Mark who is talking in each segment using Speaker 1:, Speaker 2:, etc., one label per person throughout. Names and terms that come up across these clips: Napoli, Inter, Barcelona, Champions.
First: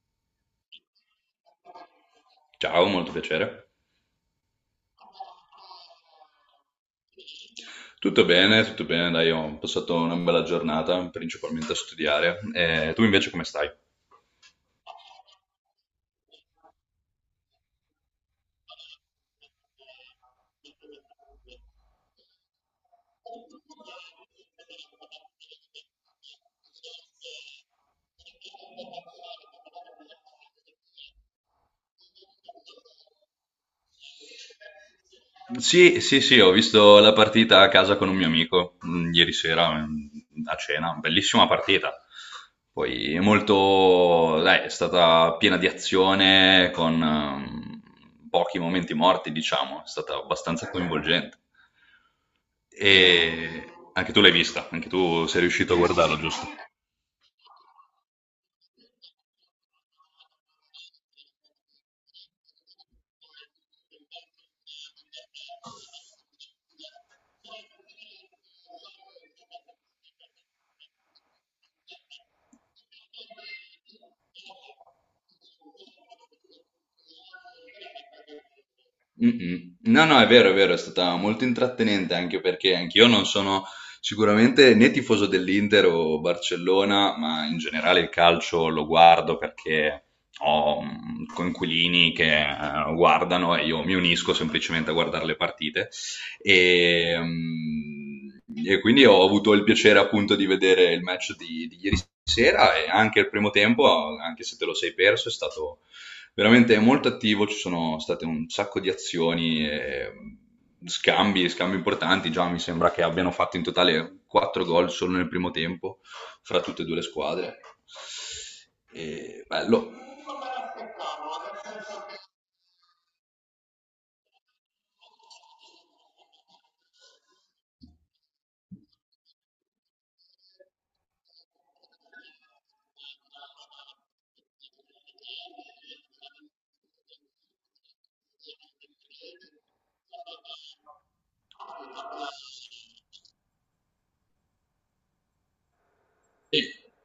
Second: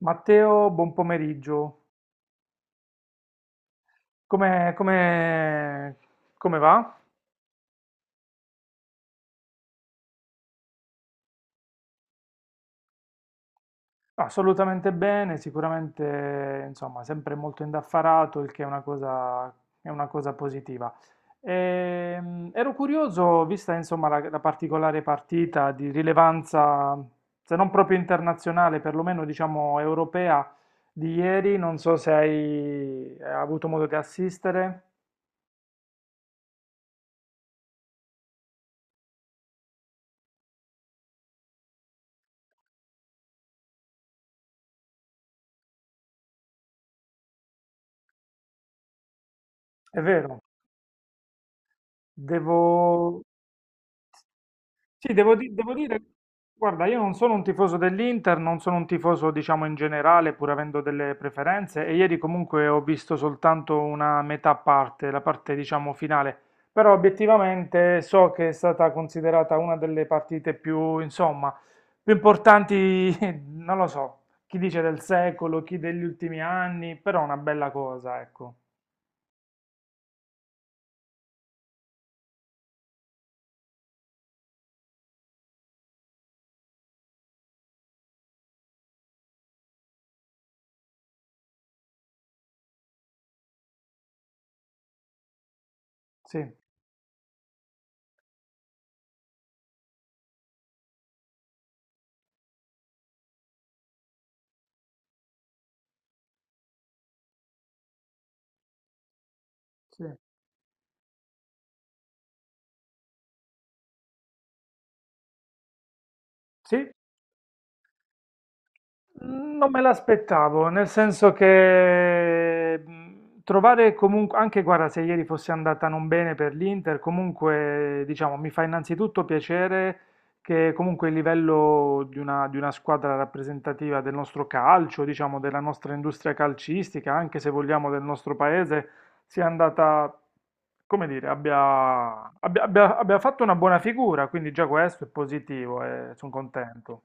Speaker 1: Matteo, buon pomeriggio.
Speaker 2: Ciao, molto piacere.
Speaker 1: Come, come- come va?
Speaker 2: Tutto bene, dai, ho passato una bella giornata, principalmente a studiare. E tu invece come stai?
Speaker 1: Assolutamente bene, sicuramente, insomma, sempre molto indaffarato, il che è una cosa positiva. Ero curioso, vista, insomma, la particolare partita di rilevanza, se non proprio internazionale, perlomeno, diciamo, europea di ieri, non so se hai avuto modo di assistere.
Speaker 2: Sì, sì, sì, ho visto la partita a casa con un mio amico ieri sera a cena, bellissima partita. Poi è molto, dai, è stata piena di azione con pochi momenti morti, diciamo, è
Speaker 1: È
Speaker 2: stata
Speaker 1: vero,
Speaker 2: abbastanza coinvolgente.
Speaker 1: devo...
Speaker 2: E anche tu l'hai vista, anche
Speaker 1: Sì,
Speaker 2: tu sei riuscito
Speaker 1: devo
Speaker 2: a
Speaker 1: dire,
Speaker 2: guardarlo, giusto?
Speaker 1: guarda, io non sono un tifoso dell'Inter, non sono un tifoso, diciamo, in generale, pur avendo delle preferenze, e ieri comunque ho visto soltanto una metà parte, la parte, diciamo, finale, però obiettivamente so che è stata considerata una delle partite più, insomma, più importanti, non lo so, chi dice del secolo, chi degli ultimi anni, però una bella cosa, ecco.
Speaker 2: Mm-mm. No, no, è vero, è vero, è stata molto intrattenente, anche perché anch'io non sono sicuramente né tifoso dell'Inter o Barcellona, ma in generale il calcio lo guardo perché ho coinquilini che guardano e io mi unisco semplicemente a guardare le partite.
Speaker 1: Sì,
Speaker 2: E, mm, e quindi ho avuto il piacere appunto di vedere il match di ieri sera e anche il primo tempo, anche se te lo sei perso. È stato veramente, è molto attivo, ci sono state un sacco di azioni
Speaker 1: sì.
Speaker 2: e scambi importanti. Già mi sembra che abbiano fatto in totale 4 gol solo nel primo tempo fra tutte e
Speaker 1: Sì?
Speaker 2: due le squadre. E
Speaker 1: Mm, non me
Speaker 2: bello.
Speaker 1: l'aspettavo, nel senso che trovare comunque, anche guarda, se ieri fosse andata non bene per l'Inter, comunque diciamo mi fa innanzitutto piacere che comunque il livello di una squadra rappresentativa del nostro calcio, diciamo della nostra industria calcistica, anche se vogliamo del nostro paese, sia andata, come dire, abbia fatto una buona figura, quindi già questo è positivo e sono
Speaker 2: Sì,
Speaker 1: contento.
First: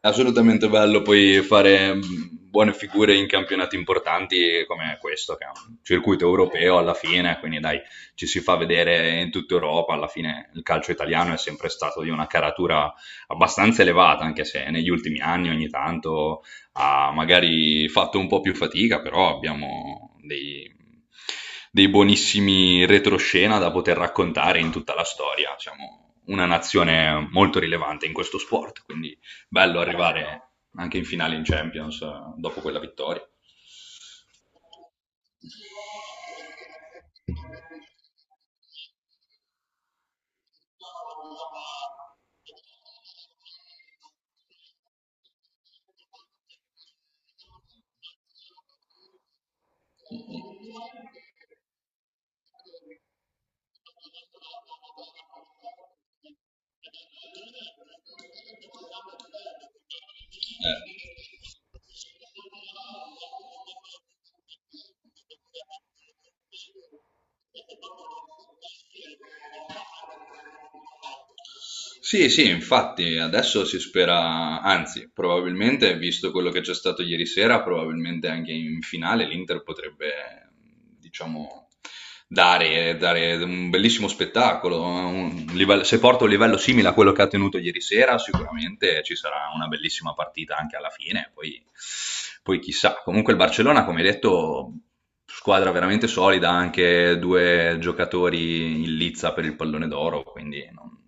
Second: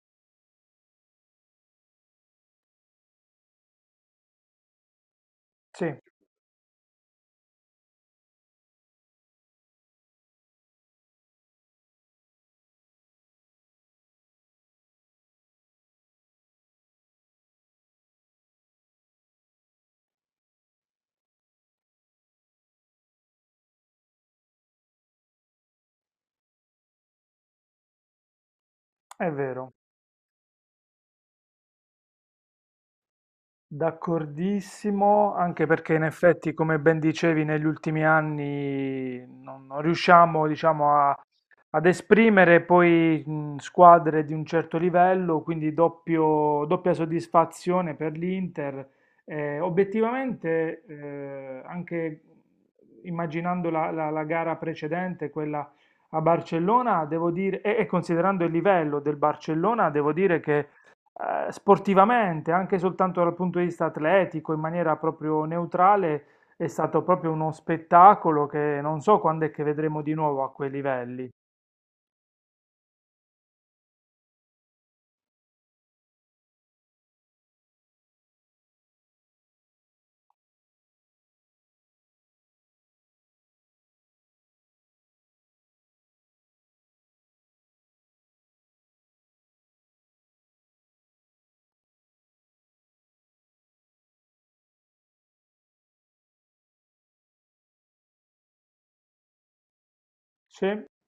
Speaker 2: assolutamente bello poi fare buone figure in campionati importanti come questo, che è un
Speaker 1: Sì,
Speaker 2: circuito europeo alla fine, quindi dai, ci si fa vedere in tutta Europa. Alla fine il calcio italiano è sempre stato di una caratura abbastanza elevata, anche se negli ultimi anni ogni tanto ha magari fatto un po' più fatica, però abbiamo dei buonissimi retroscena da poter raccontare in tutta la storia. Siamo una nazione molto rilevante in questo sport, quindi
Speaker 1: è vero.
Speaker 2: bello arrivare anche in finale in Champions, dopo quella vittoria.
Speaker 1: D'accordissimo, anche perché in effetti, come ben dicevi, negli ultimi anni non, non riusciamo, diciamo, a- ad esprimere poi squadre di un certo livello, quindi doppia soddisfazione per l'Inter. Obiettivamente, anche immaginando la gara precedente, quella a Barcellona, devo dire, e considerando il livello del Barcellona, devo dire che
Speaker 2: Eh,
Speaker 1: sportivamente, anche soltanto dal punto di vista atletico, in maniera proprio neutrale, è stato proprio uno spettacolo che non so quando è che vedremo di nuovo a quei livelli.
Speaker 2: Sì, sì, infatti adesso si spera, anzi, probabilmente, visto quello che c'è stato ieri sera, probabilmente anche in finale l'Inter potrebbe, diciamo, dare un bellissimo spettacolo. Se porta un livello simile a quello che ha tenuto ieri sera, sicuramente ci sarà una bellissima partita anche alla fine, poi, poi chissà. Comunque il Barcellona, come hai detto, squadra veramente solida, anche due giocatori in lizza per il pallone d'oro,
Speaker 1: Sì,
Speaker 2: quindi... Non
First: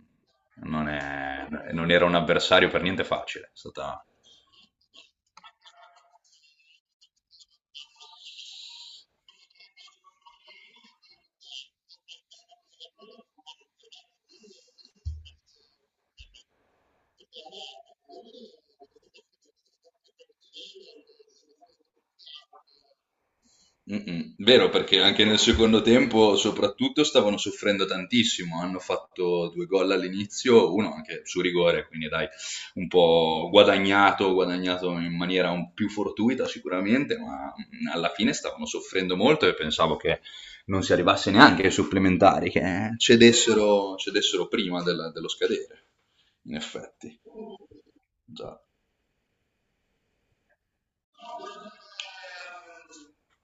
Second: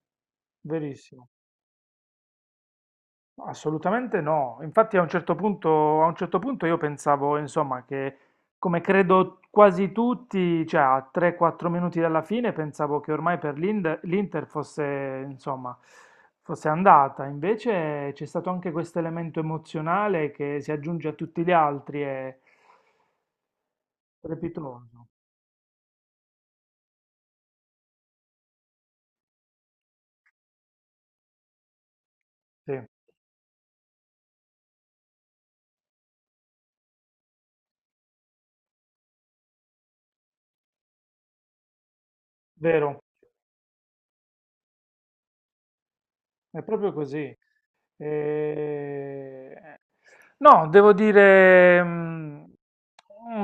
Speaker 2: non,
Speaker 1: verissimo.
Speaker 2: è- non era un avversario per niente facile. È stata...
Speaker 1: Assolutamente no. Infatti a un certo punto, A un certo punto io pensavo, insomma, che come credo quasi tutti, cioè a 3-4 minuti dalla fine, pensavo che ormai per l'Inter fosse, insomma, fosse andata. Invece c'è stato anche questo elemento emozionale che si aggiunge a tutti gli altri, è
Speaker 2: Mm-mm. Vero,
Speaker 1: strepitoso.
Speaker 2: perché anche nel secondo tempo, soprattutto, stavano soffrendo tantissimo. Hanno fatto due gol all'inizio, uno anche su rigore, quindi dai,
Speaker 1: Sì,
Speaker 2: un po' guadagnato in maniera un più fortuita sicuramente, ma alla fine stavano soffrendo molto e pensavo che non si arrivasse neanche ai supplementari, che
Speaker 1: vero,
Speaker 2: cedessero prima della- dello scadere, in
Speaker 1: è proprio
Speaker 2: effetti.
Speaker 1: così.
Speaker 2: Già.
Speaker 1: E- No, devo dire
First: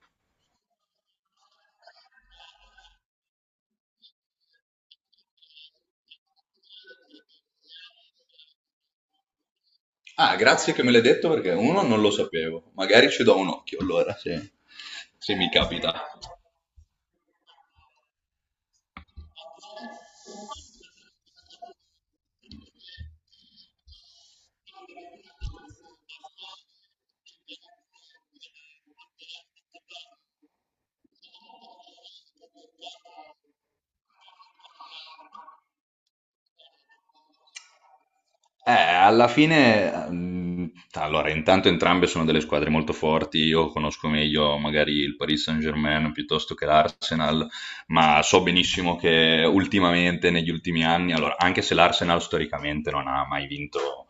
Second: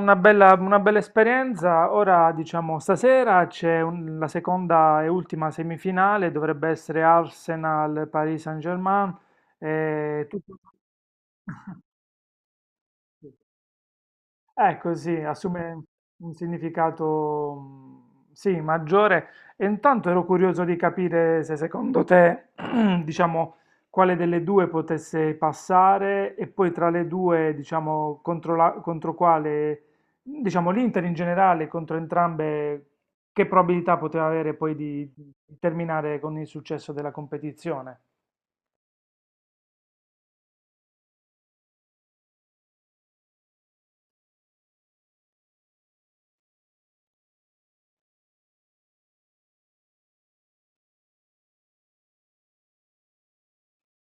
Speaker 1: una bella esperienza. Ora, diciamo, stasera la seconda e ultima semifinale, dovrebbe essere Arsenal-Paris Saint-Germain. E
Speaker 2: Ah,
Speaker 1: tutto...
Speaker 2: grazie che me l'hai detto, perché uno non lo sapevo. Magari ci do un occhio allora, se,
Speaker 1: È così,
Speaker 2: se mi
Speaker 1: assume
Speaker 2: capita.
Speaker 1: un significato sì, maggiore. E intanto ero curioso di capire se secondo te, diciamo, quale delle due potesse passare e poi tra le due, diciamo, contro, contro quale, diciamo, l'Inter in generale, contro entrambe, che probabilità poteva avere poi di terminare con il successo della competizione?
Speaker 2: Eh, alla fine, mm, allora, intanto entrambe sono delle squadre molto forti. Io conosco meglio magari il Paris Saint-Germain piuttosto che l'Arsenal, ma so benissimo che ultimamente, negli ultimi anni, allora, anche se l'Arsenal storicamente non ha mai vinto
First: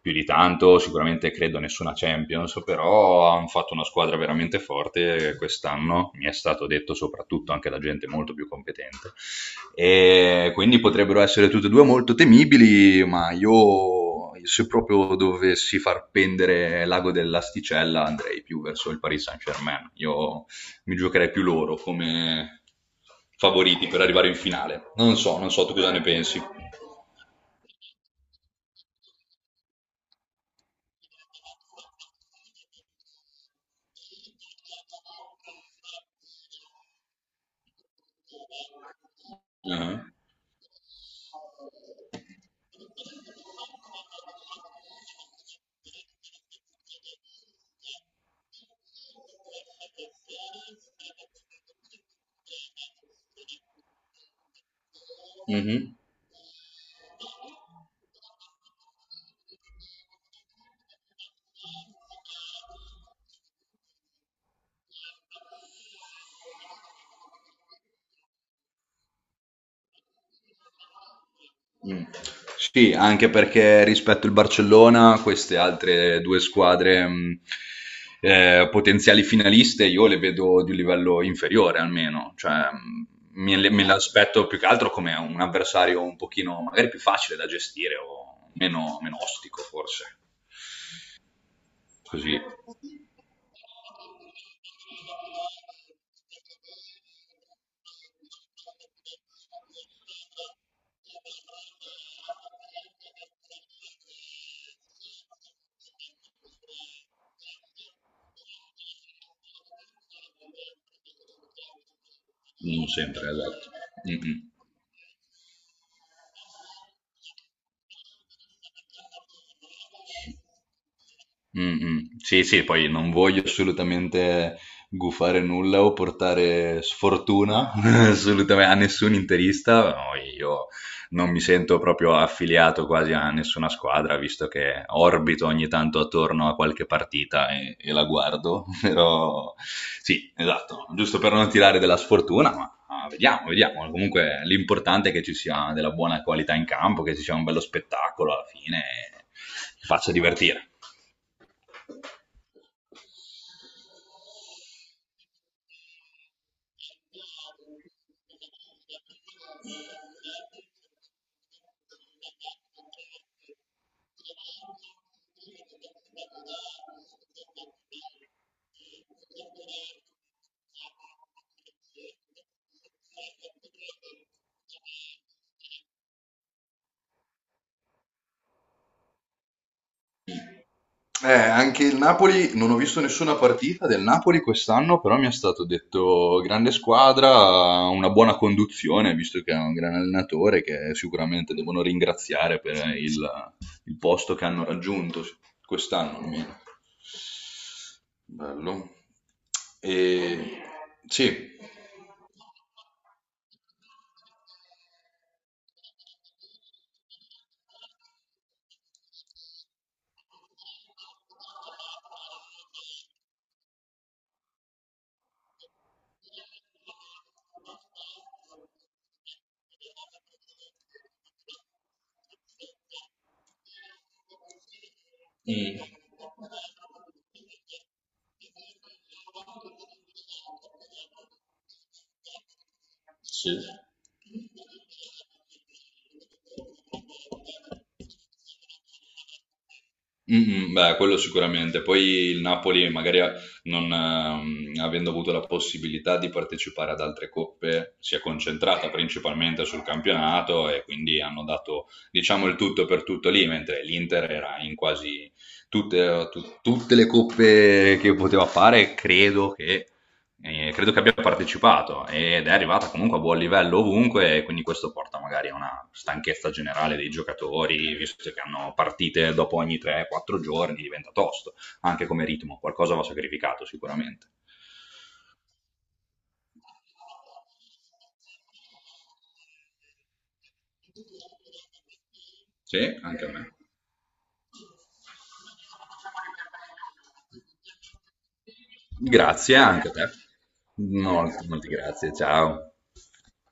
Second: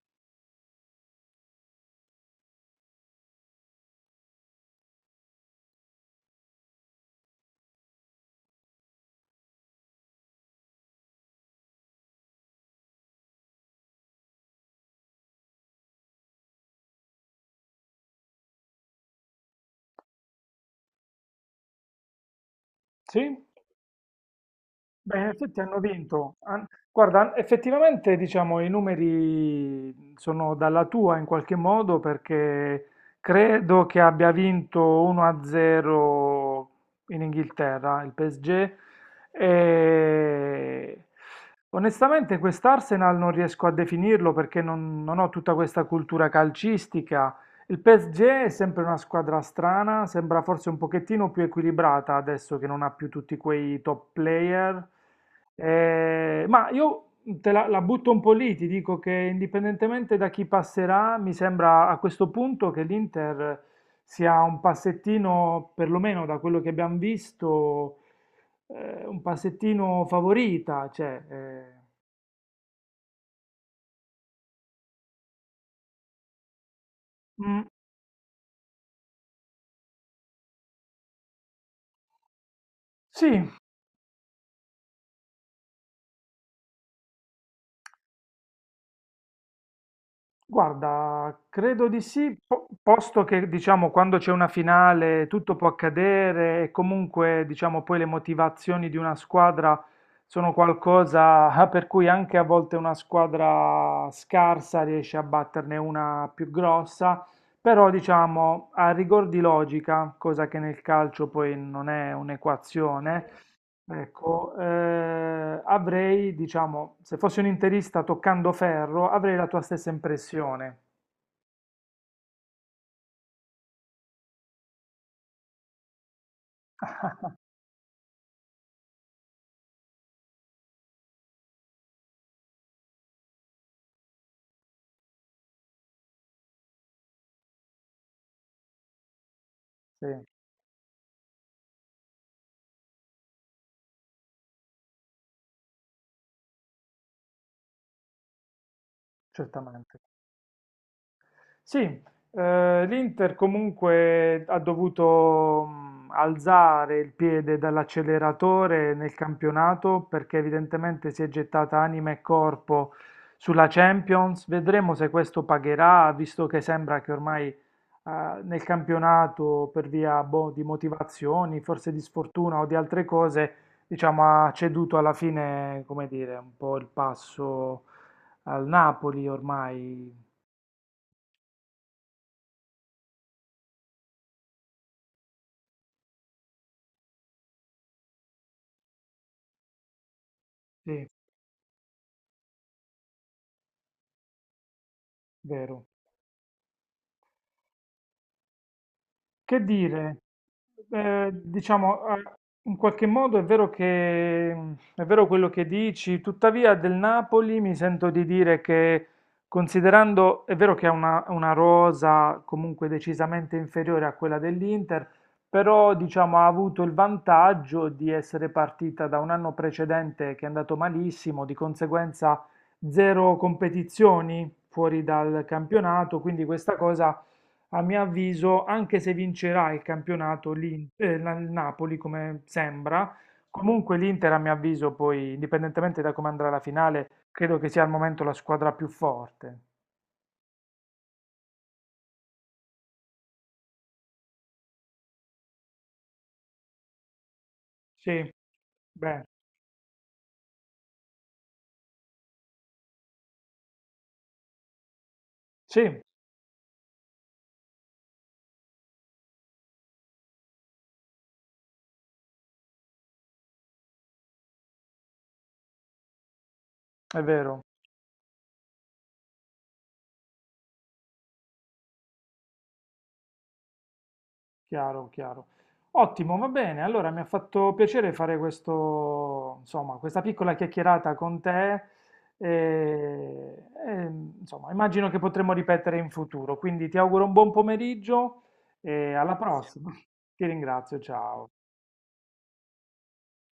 Speaker 2: più di tanto, sicuramente credo nessuna Champions, però hanno fatto una squadra veramente forte quest'anno, mi è stato detto, soprattutto anche da gente molto più competente, e quindi potrebbero essere tutte e due molto temibili, ma io, se proprio dovessi far pendere l'ago dell'asticella, andrei più verso il Paris Saint-Germain. Io mi giocherei più loro come
Speaker 1: Sì?
Speaker 2: favoriti per arrivare in finale. Non
Speaker 1: Beh, in
Speaker 2: so, non
Speaker 1: effetti
Speaker 2: so tu
Speaker 1: hanno
Speaker 2: cosa ne
Speaker 1: vinto.
Speaker 2: pensi.
Speaker 1: Han- Guarda, effettivamente diciamo i numeri sono dalla tua in qualche modo perché credo che abbia vinto 1-0 in Inghilterra il PSG
Speaker 2: Ah.
Speaker 1: e onestamente quest'Arsenal non riesco a definirlo perché non, non ho tutta questa cultura calcistica, il PSG è sempre una squadra strana, sembra forse un pochettino più equilibrata adesso che non ha più tutti quei top player.
Speaker 2: Mhm.
Speaker 1: Ma io la butto un po' lì, ti dico che indipendentemente da chi passerà, mi sembra a questo punto che l'Inter sia un passettino, perlomeno da quello che abbiamo visto, un passettino favorita,
Speaker 2: Mm. Sì, anche perché rispetto al Barcellona, queste altre due squadre
Speaker 1: mm,
Speaker 2: potenziali finaliste, io le vedo di un livello inferiore almeno, cioè,
Speaker 1: sì.
Speaker 2: me l'aspetto più che altro come un avversario un pochino magari più facile da gestire o meno, meno ostico forse,
Speaker 1: Guarda, credo di sì,
Speaker 2: così.
Speaker 1: posto che diciamo quando c'è una finale tutto può accadere e comunque diciamo poi le motivazioni di una squadra sono qualcosa per cui anche a volte una squadra scarsa riesce a batterne una più grossa, però diciamo a rigor di logica, cosa che nel calcio poi non è
Speaker 2: Non
Speaker 1: un'equazione.
Speaker 2: sempre, esatto. Mm-mm.
Speaker 1: Ecco, eh, Avrei, diciamo, se fossi un interista toccando ferro, avrei la tua stessa impressione.
Speaker 2: Mm, mm. Sì, sì, poi non voglio assolutamente gufare nulla o portare sfortuna assolutamente a nessun interista. No, io non mi sento proprio affiliato quasi a nessuna squadra, visto che orbito ogni tanto attorno a qualche partita e la guardo. Però
Speaker 1: Sì,
Speaker 2: sì, esatto, giusto per non tirare della sfortuna, ma vediamo, vediamo. Comunque l'importante è che ci sia della buona qualità in campo, che ci sia un bello spettacolo alla fine e che
Speaker 1: certamente.
Speaker 2: faccia divertire.
Speaker 1: Sì, l'Inter comunque ha dovuto alzare il piede dall'acceleratore nel campionato perché evidentemente si è gettata anima e corpo sulla Champions. Vedremo se questo pagherà, visto che sembra che ormai nel campionato, per via boh, di motivazioni, forse di sfortuna o di altre cose, diciamo, ha ceduto alla fine, come dire, un po' il passo al Napoli ormai.
Speaker 2: Anche il Napoli, non ho visto nessuna partita del Napoli quest'anno, però mi è stato detto grande squadra, una buona conduzione, visto che è un gran allenatore che
Speaker 1: Sì,
Speaker 2: sicuramente devono ringraziare per il posto che hanno raggiunto
Speaker 1: vero.
Speaker 2: quest'anno almeno. Bello.
Speaker 1: Che dire?
Speaker 2: E...
Speaker 1: Eh,
Speaker 2: Sì.
Speaker 1: diciamo, eh, In qualche modo è vero che, è vero quello che dici, tuttavia del Napoli mi sento di dire che, considerando, è vero che è una rosa comunque decisamente inferiore a quella dell'Inter, però diciamo ha avuto il vantaggio di essere partita da un anno precedente che è andato malissimo, di conseguenza zero competizioni fuori dal
Speaker 2: Mm,
Speaker 1: campionato, quindi questa cosa a mio avviso, anche se vincerà il campionato il Napoli, come sembra,
Speaker 2: sì.
Speaker 1: comunque l'Inter, a mio avviso, poi, indipendentemente da come andrà la finale, credo che sia al momento la squadra più forte.
Speaker 2: Mm, mm, beh, quello sicuramente. Poi il Napoli, magari a- non, avendo avuto la possibilità di partecipare ad altre coppe, si è
Speaker 1: Sì,
Speaker 2: concentrata
Speaker 1: beh,
Speaker 2: principalmente sul campionato e quindi hanno dato, diciamo, il tutto per tutto lì, mentre l'Inter era in quasi
Speaker 1: sì,
Speaker 2: tutte le coppe che poteva fare. Credo che abbia partecipato ed è arrivata comunque a buon livello ovunque, e quindi questo porta magari a una stanchezza generale dei
Speaker 1: è vero.
Speaker 2: giocatori, visto che hanno partite dopo ogni 3-4 giorni, diventa tosto, anche come ritmo. Qualcosa va sacrificato sicuramente.
Speaker 1: Chiaro, chiaro. Ottimo, va bene. Allora mi ha fatto piacere fare questo, insomma, questa piccola chiacchierata con te.
Speaker 2: Sì,
Speaker 1: E,
Speaker 2: anche a me.
Speaker 1: e, insomma, immagino che potremo ripetere in futuro. Quindi ti auguro un buon pomeriggio e alla Grazie.
Speaker 2: Grazie anche a
Speaker 1: Prossima.
Speaker 2: te.
Speaker 1: Ti ringrazio,
Speaker 2: Molto,
Speaker 1: ciao.
Speaker 2: molti grazie, ciao.